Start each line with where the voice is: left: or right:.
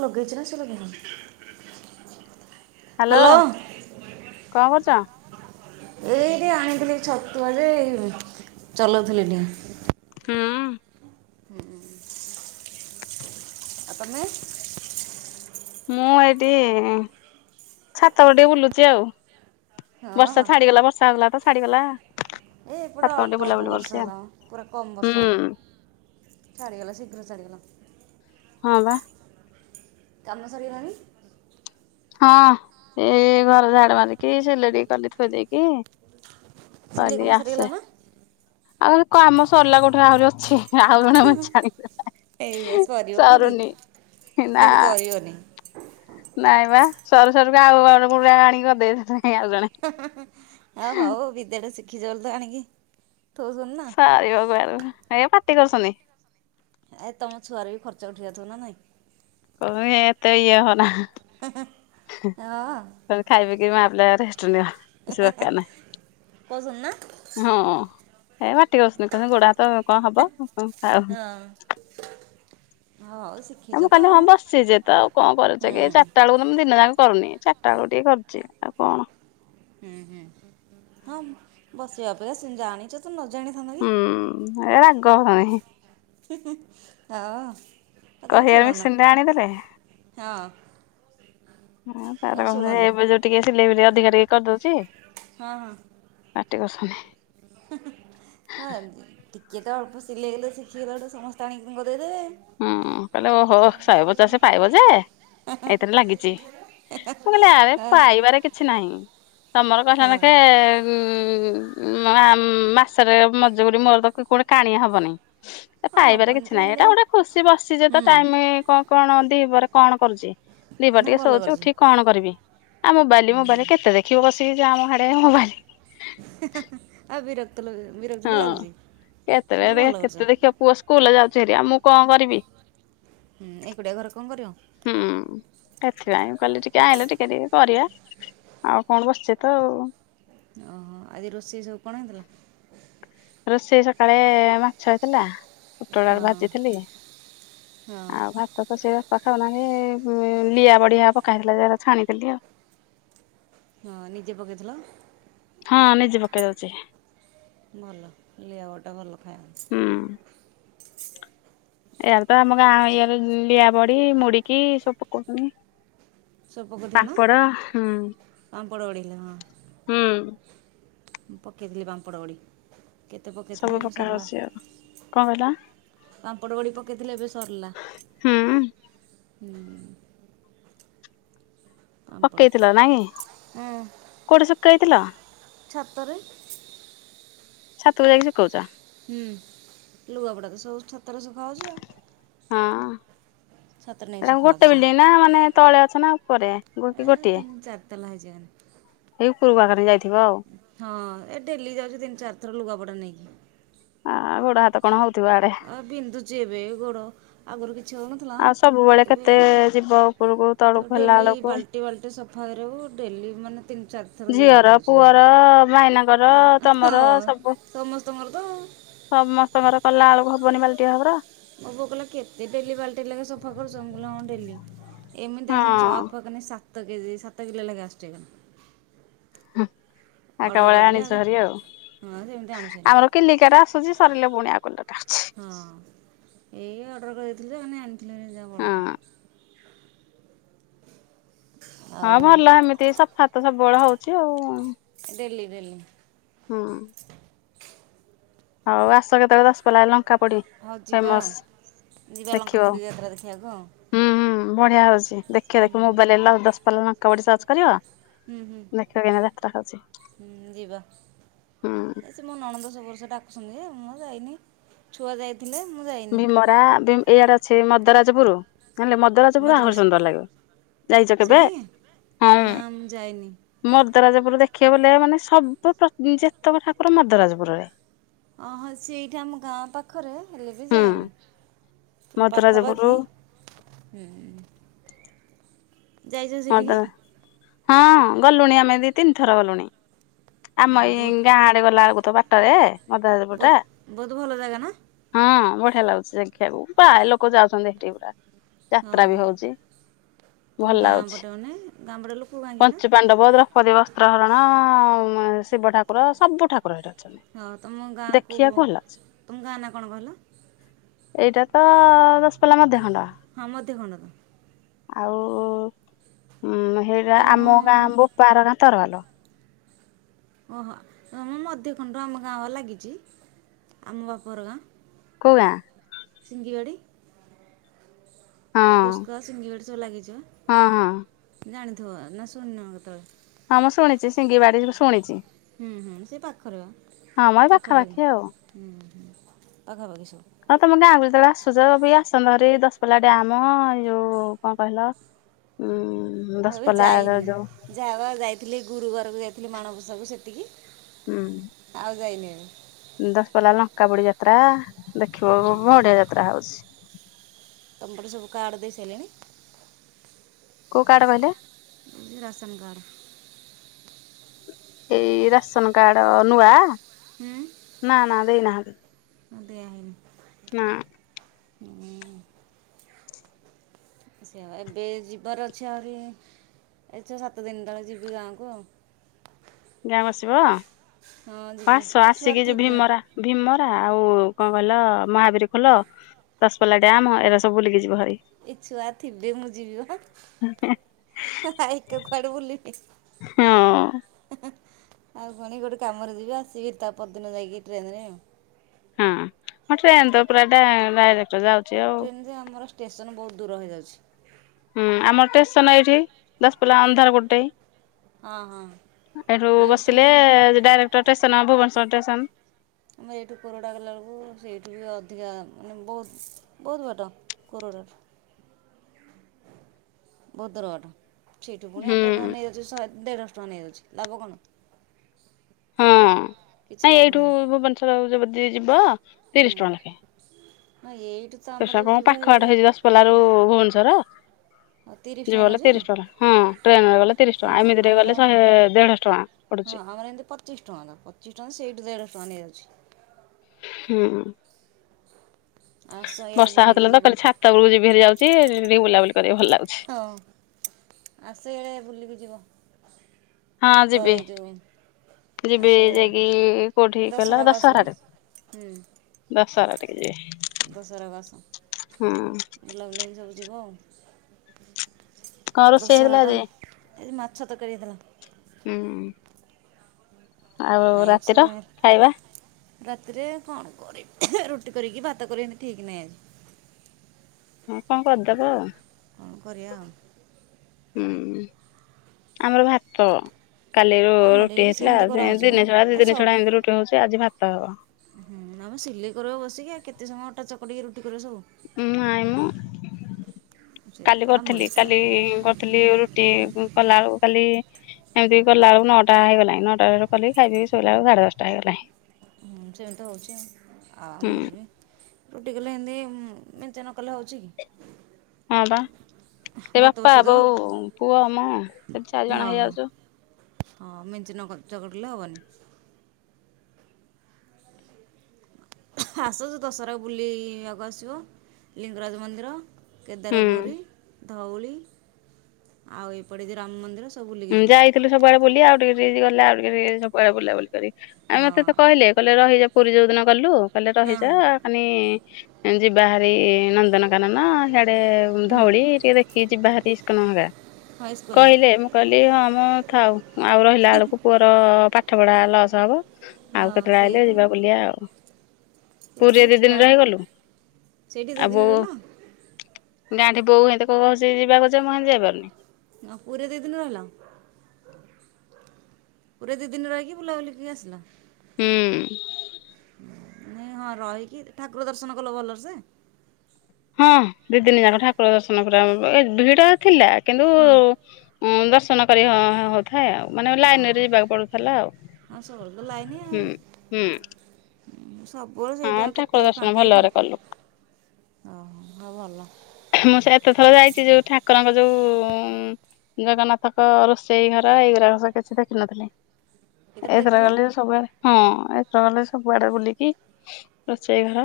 right: [inaudible] ଲଗେଇଛି ନା ସେଲଗ
left: ହ୍ୟାଲୋ କଣ କରୁଛ?
right: ଏଇ ଟିକେ ଆଣିଥିଲି ଛତୁଆଜେ ଚଲାଉଥିଲି ଟିକେ
left: ହୁଁ
right: ହୁଁ ଆପଣମେ [inaudible]
left: ମୁଁ ଏଇଠି ଛାତ ପ ଟିକେ ବୁଲୁଚି ଆଉ।
right: ହଁ ହଁ
left: ବର୍ଷା ଛାଡ଼ିଗଲା ବର୍ଷା ହଲା ତ ଛାଡ଼ିଗଲା।
right: ଏ ଏପଟ ଅଳ୍ପ ଅଳ୍ପ ବର୍ଷା ହେଲା ମ ପୁରା କମ୍ ବର୍ଷା ହଏ।
left: ହୁଁ।
right: ଛାଡ଼ିଗଲା ଶିଘ୍ର ଛାଡ଼ିଗଲା।
left: ହଁ ବା।
right: କାମ ସରିଗଲାଣି?
left: ହଁ ଏଇ ଘର ଝାଡ଼ ମାରିକି ସିଲେଇ ଟିଏ କଲି ଥୋଇ ଦେଇକି
right: ସେଲେଇ
left: କହିଲି
right: କାମ
left: ଆସେ
right: ସରିଗଲା ନାଁ?
left: ଆଉ ହେ କାମ ସରିଲା କୋଉଠେ ଆହୁରି ଅଛି। ଆଉ ଜଣେ ମଛା
right: ଏଇ
left: ଆଣିଦେଲାଇଁ
right: ସରିବ କୋଉଠି
left: ସରୁନି ନାଁ।
right: ସରିବନି
left: ନାଇଁ ବା ସରୁ ସରୁକା ଆଉ ଅଡ ଗୁଡ଼ା ଆଣିକି ଗଦେଇଦେଲେ।
right: ଆଉ ହଉ ବିଦ୍ୟାଟା ଶିଖିଚ ବୋଲି ତ ଆଣିକି ଥୋଉଛନ୍ତି ନା
left: ସାରିବା ପାଇଲନେ ଏଇ ପାଟି କରୁଛନ୍ତି।
right: ଏ ତମ ଛୁଆର ବି ଖର୍ଚ୍ଚ ଉଠି ଯାଉଥୁବ ନାଁ ନାଇଁ?
left: କବେ ଏ ଏତେ ଇଏ ହନା
right: ହଁ
left: କବେ ଖାଇବିକି ମାରଲେହାରି। ଚୁନିଆ କିଛି ଦରକାର ନାହିଁ
right: କହୁଛନ୍ତି ନା
left: ହଁ। ଏ ମାଟି ଅସନି କନେ ଗୋଡ଼ ହାତ କଁ ହବ ଅଁ ଖାଉ
right: ହଁ ହଉ
left: ଆ
right: ଶିଖିଛ
left: ମୁଁ
right: ତ
left: କାଲି
right: ଆଉ
left: ହଁ ବସିଚି ତ ଆଉ କଁ କରୁଚି କି
right: ହୁଁ
left: ଚାରିଟା ଅଳୁକୁ ତମ ଦିନ ଜା କରୁନି ଚାରିଟା ଅଳୁ ଟିକେ କରୁଚି ଆଉ କଣ?
right: ହୁଁ ହୁଁ ହଁ ବସିବା ଅପେକ୍ଷା ସେ ଜାଣିଚ ତ ନ ଜାଣିଥାନ୍ତ କି ହଁ।
left: ହୁଁ ଏ ରାଗ ହଣି
right: ହଁ
left: କହିଆରୁ ମିସିନ୍ ଟେ ଆଣିଦେଲେ।
right: ହଁ
left: ହଁ
right: ତମେ
left: ତାର ସେ
right: ଶୁଣନି
left: ଏବେ ଯୋଉ ଟିକେ ସିଲେଇ ଫିଲେଇ ଅଧିକା ଟିକେ କରିଦଉଚି
right: ହଁ ହଁ।
left: ଆଟି ବସୁନି।
right: ହଁ ଟିକେ ତ ଅଳ୍ପ ସିଲେଇ ହେଲେ ଶିଖିଗଲାଠୁ ସମସ୍ତେ ଆଣିକି ଗଦେଇଦେବେ।
left: ହୁଁ କହିଲେ ଓହୋ ଶହେ ପଚାସେ ପାଇବ ଯେ ଏଇଥିରେ ଲାଗିଚି। ମୁଁ କହିଲି ଆରେ ପାଇବାରେ କିଛି ନାହିଁ ତମର କହିଲା ନାଖେ ଉଁ ଉଁ ମା ମାସରେ ମଜୁରୀ ମୋର ପାଖୁରୁ କୋଉଟା କାଣିଆ ହବନେଇ। ଏ
right: ହଁ
left: ପାଇବାରେ
right: ହବନି
left: କିଛି
right: ଯେ
left: ନାହିଁ
right: ହେଲେ
left: ଏଟା ଗୋଟେ ଖୁସି ବସିଚି
right: ହୁଁ
left: ତ ଟାଇମ୍ କ କଣ ଦିିପହରେ କଣ କରୁଚି ଦିପହରେ
right: ନାଇଁ
left: ଟିକେ
right: ଭଲ
left: ଶୋଉଚି
right: କରିଛୁ।
left: ଉଠିକି କଣ କରିବି ଆ ମୋବାଇଲି ମୋବାଇଲ୍ କେତେ ଦେଖିବ ବସ୍ ତି ଯା ମ ହାଡ଼େ ମୋବାଇଲ୍
right: ଆଉ ବିରକ୍ତ ବିରକ୍ତ
left: ହଁ
right: ବି ଲାଗୁଛି
left: କେତେବେ
right: ନା
left: ଦେ
right: ଭଲ କରିଛ।
left: ଦେଖିବ ପୁଅ ସ୍କୁଲ୍ ଯାଉ ଚି ହାରି‌ ଆ ମୁଁ କଁ କରିବି?
right: ହୁଁ ଏକୁଟଆ ଘରେ କଁ କରିବ?
left: ହୁଁ। ଏଥିପାଇଁ କହିଲି ଟିକେ ଆଇଁଲେ ଟିକେ ଟିକେ କରିବା ଆଉ କଣ ବସିଚି ତ ଆଉ।
right: ଓହୋ ଆଜି ରୋଷେଇ ସବୁ କଣ ହେଇଥିଲା?
left: ରୋଷେଇ ସକାଳେ ମାଛ ହେଇଥିଲା। ପୁଟଳ
right: ହଁ
left: ଆଳୁ ଭାଜିଥିଲି
right: ହଁ
left: ଆଉ ଭାତ ତ ସେ ପାସ ନାହିଁ ବି ଲିଆ ବଢ଼ି‌‌ଆ ପକାହେଇଥିଲା ଯା ଏରା ଛାଣିଥିଲି ଆଉ।
right: ହଁ ନିଜେ ପକେଇଥିଲ?
left: ହଁ ନିଜେ ପକେଇଦୋଉଚି।
right: ଭଲ ଲିଆ ବଟା ଭଲ ଫାଇନ।
left: ଏଆଡ଼େ ତ ଆମ ଗାଁ ଏଆରେ ଲିଆ ବଢ଼ି ମୁଡି଼କି ସବୁ ପକଉଚନି।
right: ସବୁ ପକଉଥିବେ ନା
left: ପାମ୍ପଡ଼ ହୁଁ
right: ପାମ୍ପଡ଼ ବଢ଼ିଲେ ହଁ।
left: ହୁଁ।
right: ପକେଇଥିଲି ପାମ୍ପଡ଼ ବଡ଼ି କେତେ ପକାଇଥିଲେ ଏବେ ସରଲା।
left: କଁ କହିଲ?
right: ପାମ୍ପଡ଼ ବଡ଼ି ପକେଇଥିଲେ ଏବେ ସରିଲା
left: ହୁଁ
right: ହୁଁ।
left: ପକେଇଥିଲ ନାଇଁ
right: ହଁ
left: କୋଉଠି ଶୁକେଇଥିଲ?
right: ଛାତରେ।
left: ଛାତକୁ ଯାଇକି ସ
right: ହୁଁ ଲୁଗପଟା ତ ସବୁ ଛାତରେ ଶୁଖା ହଉଚି ଆଉ।
left: ହଁ
right: ଛାତରେ ନେଇ
left: ଏଟା
right: ଶୁଖା
left: ଗୋଟେ
right: ହଉଚି
left: ବିଲଡିଂ ନା
right: ସବୁ
left: ମାନେ ତଳେ ଅଛ ନା ଉପରେ ଗୋ- କି
right: ଏ
left: ଗୋଟିଏ
right: ତିନି ଚାରି ତାଲା
left: ଏଇ ଉପରକୁ ଆଗରେ ଯାଇଥିବ ଆଉ
right: ହେଇଯାଆନି। ହଁ ଏ ଡେଲି ଯାଉଚି ତିନ ଚାର ଥର ଲୁଗା ପଟା ନେଇ
left: ଆଉ ଗୋଡ଼ ହାତ କଣ ହ
right: ଆ ବିନ୍ଧୁଚି ଏବେ ଗୋଡ଼ ଆଗୁରୁ କି ଛି ହଉନଥୁଲା
left: ଆଉ ସବୁବେଳେ
right: ଏବେ
left: କେତେ ଯିବ ଉପରକୁ
right: ତ
left: ତଳକୁ ହେଲା
right: ଡେଲି
left: ବେଳକୁ
right: ବାଲ୍ଟି ବାଲ୍ଟି ସଫା ଅରିବୁ ଡେଲି ମାନେ ତିନି ଚାରି ଥର
left: ଝିଅର
right: ଯିବାକୁ ପଡୁଚି
left: ପୁଅର ଭାଇନାଙ୍କର
right: ଯାହେଲେ
left: ତମର
right: ହଁ
left: ସବୁ
right: ସ ମସ୍ତଙ୍କର ତ।
left: ସମସ୍ତଙ୍କର କଲା ଅଳୁକୁ ହବନି ବାଲ୍ଟିଏ ହା ବୁରା।
right: ଏଲାଗେ ସଫା କରୁଚ ମୁଁ କହିଲି ହଁ ଡେଲି ଏମିତି ଆସିନେ
left: ହଁ
right: ସର୍ଫ ଦେନେ ସା ତ କେଜି ସାତ କିିଲୋ ଲେଖା ଆଷ୍ଟିଗ
left: ଆକାବେଳେ ଆଣିଚ ହାରି ଆଉ।
right: ହଁ ସେମିତି ଆଣୁସାରି
left: ଆମର କିଲିକିଆଟା ଆସୁଚି ସରିଲେ ବପୁଣି ଆଉ କିଲ
right: ହଁ ଏଇ ଅର୍ଡ଼ର କରେଇଥିଲୁ ଯେ ଜଣେ ଆଣିଥିଲେ ଯା ବଡ଼ଟେ।
left: ହଁ ହଁ
right: ଆଉ
left: ଭଲ ଏମିତି ସଫା ତ ସବୁବେଳେ ହଉଚି ଆଉ।
right: Daily daily.
left: ହୁଁ। ହଉ ଆସ କେତୋଳେ ଦଶପଲ୍ଲା ହେଲା।
right: ହଁ ଯିବା ଯିବା ଲଙ୍କା ପୋଡ଼ି ଯାତ୍ରା ଦେଖିବାକୁ ଆଉ।
left: ବଢ଼ିଆ ହଉଚି ଦେଖେ ଦେଖି ମୋବାଇଲ୍ ହେଲା ଉ ଦଶପଲ୍ଲା ଲଙ୍କା ପୋଡ଼ି ସର୍ଚ୍ଚ କରିବ
right: ହୁଁ ହୁଁ
left: ଦେଖିବ କେନ୍ତି ଯାତ୍ରା। ହଉଛି
right: ହୁଁ ଯିବା
left: ହୁଁ
right: ଏ ସେ ମୋ ନଣନ୍ଦ ସବୁ ବର୍ଷ ଡା ହନିଏ ମୁଁ ଯାଇନି ଛୁଆ ଯାଇ
left: ଭୀମରା ବି ଏଇଆଡ଼େ ଅଛି ମଦରାଜପୁର। ନଲେ ମଦରାଜପୁର ଆହୁରି
right: ମଦ୍ରାସ
left: ସୁନ୍ଦର ଲାଗିବ। ଯାଇଚ କେବେ? ହଁ।
right: ଏନି।
left: ମଦରାଜପୁର ଦେଖିବାକୁ ଗଲେ ମାନେ ସବୁ ଯେତକ ଠାକୁର ମଦରାଜପୁରରେ।
right: ଅ ହ ସେଇଠି ଆମ ଗାଁ ପାଖରେ ହେଲେ ବି
left: ହୁଁ।
right: ଯାଇନି। ପୁରା
left: ମଦରାଜପୁର
right: ପାଖାପାଖି ହୁଁ। ଯାଇଚ
left: ମଦରା
right: ସେଇଠିକି?
left: ହଁ ଗଲୁଣି ଆମେ ଦି ତିନିଥର ଗଲୁଣି
right: ହଁ
left: ଆମ ଏଇ
right: ବହୁତ
left: ଗାଁ ଆଡ଼େ ଗଲା ଅଳୁକୁ ତ ବା ଟରେ ମଦରାଜପୁରଟା
right: ବହୁତ ବହୁତ ଭଲ ଜାଗା ନା
left: ହଁ ମଡ଼େ ହିଆ ଲାଗୁଚି ଦେଖିଆକୁ ବାଏ ଲୋକ ଯାଉଚନ୍ତି ହେଠି ପୁରା।
right: ହଁ
left: ଯାତ୍ରା ବି
right: ହଁ।
left: ହଉଚି
right: ତୁମ
left: ଭଲ ଲା
right: ଗାଁ ପଟେ ମାନେ ଗାଁ ପଟେ ଲୋକ କାହିଁକି ନା
left: ପଞ୍ଚୁ ପାଣ୍ଡବ ଦ୍ରୌପଦୀ ବସ୍ତ୍ର ହରଣ ହଁ ଶିବ ଠାକୁର ସବୁ ଠାକୁର ହେଠେ।
right: ହଁ ତମ ଗାଁକୁ ତମ ଗାଁ ନାଁ କଣ କହିଲ।
left: ଏଇଟା ତ ଦଶପଲ୍ଲା ମଧ୍ୟଖଣ୍ଡ।
right: ହଁ ମଧ୍ୟଖଣ୍ଡ ନାଁ?
left: ଆଉ ଉଁ ହେଇଟା
right: ତମ
left: ଆମ ଗାଁ ବୋ ପାରଗାଁ ତରୁଆଲ।
right: ଓହୋ ତମ ମଧ୍ୟଖଣ୍ଡ ଆମ ଗାଁ ବା ଲାଗିଚି ଆମ ବାପଘର ଗାଁ।
left: କୋଉ ଗାଁ?
right: ସିଙ୍ଗିଆଡ଼ି।
left: ହଁ
right: କୁସ୍କା ସିଙ୍ଗିଆଡ଼ି ସବୁ ଲାଗିଚି ବା
left: ହଁ ହଁ
right: ଜାଣିଥିବ ନାଁ ଶୁଣିନ କେତୋଳେ?
left: ହଁ ମୁଁ ଶୁଣିଚି ସିଙ୍ଗିବାଡି଼ ଶୁଣିଚି।
right: ହୁଁ ହୁଁ ସେଇ ପାଖରେ ବା
left: ମ ଏଇ
right: ପାଖାପାଖି
left: ଆଉ
right: ହୁଁ ହୁଁ ପାଖାପାଖି ସବୁ।
left: ହଁ ତମ ଗାଁକୁ ଯେତେବେଳେ ଆସୁଛ ବି ଆସୁନ ହେରି ଦଶପଲ୍ଲା ଡ୍ୟାମ ଅ ଯୋଉ କଣ କହିଲ ଉଁ
right: ମୁଁ ଏବେ
left: ଦଶପଲ୍ଲା ର
right: ଯାଇନି
left: ଯୋଉ
right: ଯାହା ଯାଇଥିଲି ଗୁରୁବାର କୁ ଯାଇଥିଲି ମାଣବସାକୁ ସେତିକି
left: ଉଁ
right: ଆଉ ଯାଇନି ଏବେ।
left: ଦଶପଲ୍ଲା ଲଙ୍କା ପୁଡି ଯାତ୍ରା ଦେଖିବ ବଢ଼ିଆ ଯାତ୍ରା ହଉଛି।
right: ତମପଟେ ସବୁ କାର୍ଡ ଦେଇ ସାରିଲେଣି।
left: କୋଉ କାର୍ଡ କହିଲ।
right: ଏ ଯୋଉ ରାସନ୍ କାର୍ଡ।
left: ଏଇ ରାସନ କାର୍ଡ ନୂଆ ନା ନା ଦେଇନାହାନ୍ତି।
right: ଦିଆ ହେଇନି।
left: ନା।
right: ହୁଁଉ। ସେ ଏବେ ଯିବାର ଅଛି ଆହୁରି ଏ ଛଅ ସାତ ଦିନ ତଳେ ଯିବି ଗାଁକୁ ଆଉ।
left: ଗାଁକୁ ଆସିବ ହଁ
right: ଯିବି
left: ଆସ
right: ଏ ଛୁଆ
left: ଆସିକି ଯଦି
right: ଥିବେ
left: ଭୀମ ମରା ପାଞ୍ଚଶହ ଆଶ କେ ଯୋ ଭୀମରା ଭୀମ ଆଉ କଣ କହିଲ ମହାବୀର ଖୋଲ ଦସପଲା ଡ୍ୟାମ ଏରା ସବୁ ବୁଲିକି ଯିବ ହେରି।
right: ଏଛୁଆ ଥିବେ ମୁଁ ଯିବି ବା ହେଁ ହେଁ ଏକା କୁଆଡ଼େ ବୁଲିବି।
left: ହଁ
right: ଆଉ କଣ ଗୋଟେ କାମରେ ଯିବି ଆସିବି ତା ପର ଦିନ ଯାଇକି ଟ୍ରେନ ରେଉ
left: ହଁ ମୁଁ ଟ୍ରେନ୍ ତ ପୁରା ଡାଇରେକ୍ଟ ଯାଉଛି ଆଉ
right: ଟ୍ରେନ୍ ଯେ ଆମର ଷ୍ଟେସନ ବହୁତ ଦୂର ହେଇ ଯାଉଛି।
left: ହୁଁ ଆମର ଷ୍ଟେସନ୍ ଏଇଠି ଦଶପଲ୍ଲା ଅନ୍ଧାର ଗୋଟେ।
right: ହଁ ହଁ।
left: ଏଇଠୁ ବସିଲେ ଡାଇରେକ୍ଟର ଷ୍ଟେସନ ଭୁବନେଶ୍ୱର ଷ୍ଟେସନ।
right: ଆମର ଏଇଠୁ କୋରଡା ଗଲା ବେଳକୁ ସେଇଠୁ ବି ଅଧିକା ମାନେ ବହୁତ ବହୁତ ବାଟ କୋରଡାଠୁ। ହୁଁ ଭଦ୍ରକଠୁ ସେଇଠୁ ପୁଣି
left: ହୁଁ
right: ଅଟୋ କଣ ନେଇଯାଉଛି ଶହେ ଦେଢଶହ ଟଙ୍କା ନେଇଯାଉଛି ଲଭ କଣ?
left: ହଁ
right: କିଛି
left: ନାଇଁ
right: ଲାଭ
left: ଏଇଠୁ
right: ନାହିଁ।
left: ଭୁବନେଶ୍ଵର ଯଦି ଯିବ ତିରିଶ ଟଙ୍କା ଲେଖେ।
right: ମ ଏଇ
left: ସେଟା କଣ ପାଖ ବାଟ ହେଇଛି ଦଶପଲ୍ଲା ରୁ ଭୁବନେଶ୍ୱର।
right: ତିରିଶ
left: ଯିବ
right: ଟଙ୍କା
left: ଗଲେ
right: ନେଉଛି।
left: ତିରିଶ ଟଙ୍କା ହଁ ଟ୍ରେନରେ ଗଲେ ତିରିଶ ଟଙ୍କା
right: ହଁ
left: ଏମିତି ରେ
right: ଆମର
left: ଗଲେ ଶହେ ଦେଢଶହ ଟଙ୍କା।
right: ହଁ
left: ପଡୁଛି
right: ଆମର ଏମିତି ପଚିଶ ଟଙ୍କା ଦ ପଚିଶ ଟଙ୍କା ସେଇଠୁ ଦେଢ ଟଙ୍କା ନେଇଯାଉଛି।
left: ହୁ
right: ଆସ ଇଆଡ଼େ
left: ବର୍ଷା
right: ବୁଲିକି
left: ହଉଥିଲା ତ
right: ଯିବ।
left: କହିଲି ଛାତ ବେଳକୁ ଯିବି ହେରି ଯାଉଛି ରି ବୁଲାବୁଲି କରିବାକୁ ଭଲ ଲାଗୁଛି।
right: ହଁ ଅସେଲେ ବୁଲିକି ଯିବ।
left: ହଁ ଯିବି
right: ଦରେଇ ଦୁମି।
left: ଯିବି ଯାଇକି କୋଉଠି କହିଲ
right: ଦଶହରାକୁ ଆସିବ।
left: ଦଶହରାରେ ଦଶହରାରେ।
right: ଦଶହରା କୁ ଆସ
left: ହୁଁ
right: ବଲା ବୁଲି ହେଇକି ସବୁ ଯିବ ଆଉ।
left: କଣ ରୋଷେଇ ହେଇଥିଲା ଆଜି?
right: ଛତୁ ତରକାରି ହେଇଥିଲା।
left: ହୁଁ। ଆଉ
right: ଆଇଁଷ
left: ରାତିର ଖାଇବା?
right: ରାତିରେ କଣ କରିବି ରୁଟି କରିକି ଭାତ କରିବି ଏମିତି ଠିକ ନାହିଁ ଆଜି?
left: ହଁ କଣ କରିଦବ ଆଉ?
right: କଣ କରିବା ଆଉ।
left: ହୁଁ ଆମର ଭାତ କାଲି ର
right: ଆମର
left: ରୁଟି
right: ବି
left: ହେଇଥିଲା
right: ସେମିତି କରାହେଉଛି ମ
left: ଦିନେ ଛଡା ଦି
right: ଆଉ
left: ଦିନି
right: ସବୁ
left: ଛଡା ଏମିତି ରୁଟି ହଉଛି ଆଜି ଭାତ ହବ।
right: ହୁଁ ଆମ ସିଲେଇ କର ବସିକି କେତେ ସମୟ ଅଟା ଚକଟିକି ରୁଟି କରିବ ସବୁ।
left: ହୁଁ ନାଇମ।
right: ସେ
left: କାଲି
right: ଆମର ବି
left: କରିଥିଲି
right: ପ୍ରାୟ
left: କାଲି କରିଥିଲି ରୁଟି କଲାଲୁ କାଲି ଏମିତି କଲା ଏଳେକୁ ନଅଟା ହେଇଗଲାଣି ନଅଟା କଲି ଖାଇ ପି ଶୋଇଲା ବେକୁ ସାଢେ ଦଶଟା ହେଇଗଲାଣି
right: ହୁଁ ସେମିତି ହଉଚି ଆଉ
left: ହୁଁ।
right: ଆମର ବି। ରୁଟି କଲେ ହେନ୍ତି ଉଁ ମେଞ୍ଚେ ନ କଲେ ହଉଚି କି?
left: ହଁ ପା। ଏ
right: ଭାତ
left: ବାପା,
right: ବସେଇଦେବ
left: ବୋଉ, ପୁଅ, ମା ସେଠି
right: ହଁ
left: ଚାରିଜଣ
right: ହଁ
left: ହେଇଯାଉଚୁ।
right: ହଁ ମେଞ୍ଚେ ନକ୍ ଚକଟିଲେ ହବନି। ଆସୁଚୁ ଦଶରାକୁ ବୁଲିଆକୁ ଆସିବ ଲିଙ୍ଗରାଜ ମନ୍ଦିର। କେଦାରଗୌରୀ, ଧଉଳି ଆଉ ଏପଟେ ଯୋଉ ରାମ ମନ୍ଦିର ସ
left: ଉଁ ଯାଇଥିଲୁ ସବୁବେଳେ ଆଡ଼େ ବୁଲି ଆଉ ଟିକେ ଟିକେ ଗଲେ ଆଉ ରି କେତେ ସବୁ ଆଡେ ବୁଲାବୁଲି କରି ଏ
right: ହଁ
left: ମତେ ତ କହିଲେ କହିଲେ ରହିଯା ପୁରୀ ଯୋଉଦିନ ଗଲୁ କହିଲେ
right: ହଁ
left: ରହିଯା।
right: ହଁ
left: ଏଖାନି ଯିବାହାରି ନନ୍ଦନକାନନ ସିଆଡେ ଧଉଳି ଟିକେ ଦେଖିକି ଯିବାହାରି ଇସ୍କନ ହେକା।
right: ଫାଇସ୍ କୁନୁ
left: ଲେ ଆମ ଥାଉ ଆଉ ରହିଲା ବେଳକୁ ପୁଅର ପାଠପଢ଼ା ଲସ୍ ହବ। ଆଉ
right: ହଁ
left: କେତେବେଳେ
right: ସେଇ
left: ଆଇଲେ
right: ତ
left: ଯିବା ବୁଲିବା ଆଉ।
right: ସେଇ ତ
left: ପୁରୀ ରେ ଦି ଦିନ
right: ଛୁଆ
left: ରହିଗଲୁ।
right: ସେଇଠି ଦୁଇ
left: ଆଉ
right: ଦିନ
left: ବୋଉ
right: ରହିଲ
left: ଗାଁ ଠି ବୋଉ ହେନ୍ତି କ କହୁଚି ଯିବାକୁ ଯେ ମୁଁ ହେଁନ୍ତି ଯାଇ ପାରୁନି।
right: ଆଉ ପୁରୀ ଦି ଦିନ ରହିଲ? ପୁରୀରେ ଦି ଦିନ ରହିକି ବୁଲାବୁଲିି କରି ଆସିଲ।
left: ହୁଁ।
right: ନାଇଁ ହଁ ରହିକି ଠାକୁର ଦର୍ଶନ କଲ। ଭଲର ସେ?
left: ହଁ ଦି ଦିନ ଯାକ ଠାକୁର ଦର୍ଶନ ପୁରା ଏ ଭିଡ ଥିଲା। କିନ୍ତୁ
right: ହଁ
left: ଉଁ ଦର୍ଶନ କରି ହ ହଉଥ ହେ ଆଉ ମାନେ
right: ହଁ ହଁ
left: ଲାଇନରେ ଯିବାକୁ ପଡୁଥିଲା ଆଉ।
right: ହଁ ସବୁବେଳେ ତ ଲାଇନି ଆଉ
left: ହୁଁ ହୁଁ।
right: ମୁଁ ସବୁବେଳେ ସେଇଟା
left: ହଁ
right: ଆଉ
left: ଠାକୁର
right: କେତେବେଳେ
left: ଦର୍ଶନ
right: ଫାଙ୍କା କି।
left: ଭଲରେ କଲୁ
right: ଓହୋ ହଉ ଭଲ।
left: ମୁଁ ସେ ଏତେଥର ଯାଇଚି ଯୋଉ ଠାକୁରଙ୍କ ଯୋଉ ଉଁ ଜଗନ୍ନାଥଙ୍କ ରୋଷେଇ ଘର ଏଇଗୁରାକ ସ କିଛି ଦେଖିନଥିଲି।
right: ଏଥର
left: ଏଇଥର
right: ଦେଖିଲ
left: ଗଲି ସବୁଆଡେ। ହଁ ଏଥର ଗଲେ ସବୁଆଡେ ବୁଲିକି ରୋଷେଇ ଘର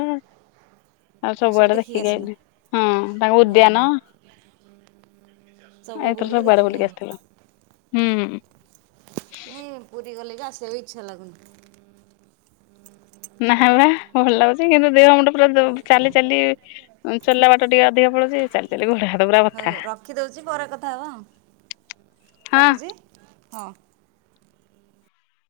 left: ଆଉ ସବୁଆଡେ ଦେଖିକି ଆଇଲି। ତାଙ୍କ ଉଦ୍ୟାନ ଏଥର ସବୁ ଆଡେ ବୁଲିକି ଆସିଥିଲୁ। ହୁଁ।
right: ନାଇଁ ପୁରୀ ଗଲେ ବି ଆସିଆକୁ ଇଚ୍ଛା ଲାଗୁନି।
left: ନା ବା ଭଲ ଲାଗୁଚ୍ କିନ୍ତୁ ଦେହ ମୁଣ୍ଡ ପୁରା ଦ ଚାଲି ଚାଲି ଉଁ ଚଲା ବାଟ ଟିକେ ଅଧିକ ପଳୁଚି। ଚାଲି ଚାଲି ଗୋଡ ହାତ୍
right: ହଉ ରଖିଦଉଚି ପରେ କଥା ହବା ଆଉ।
left: ହଁ।
right: ରଖୁଚି? ହଁ।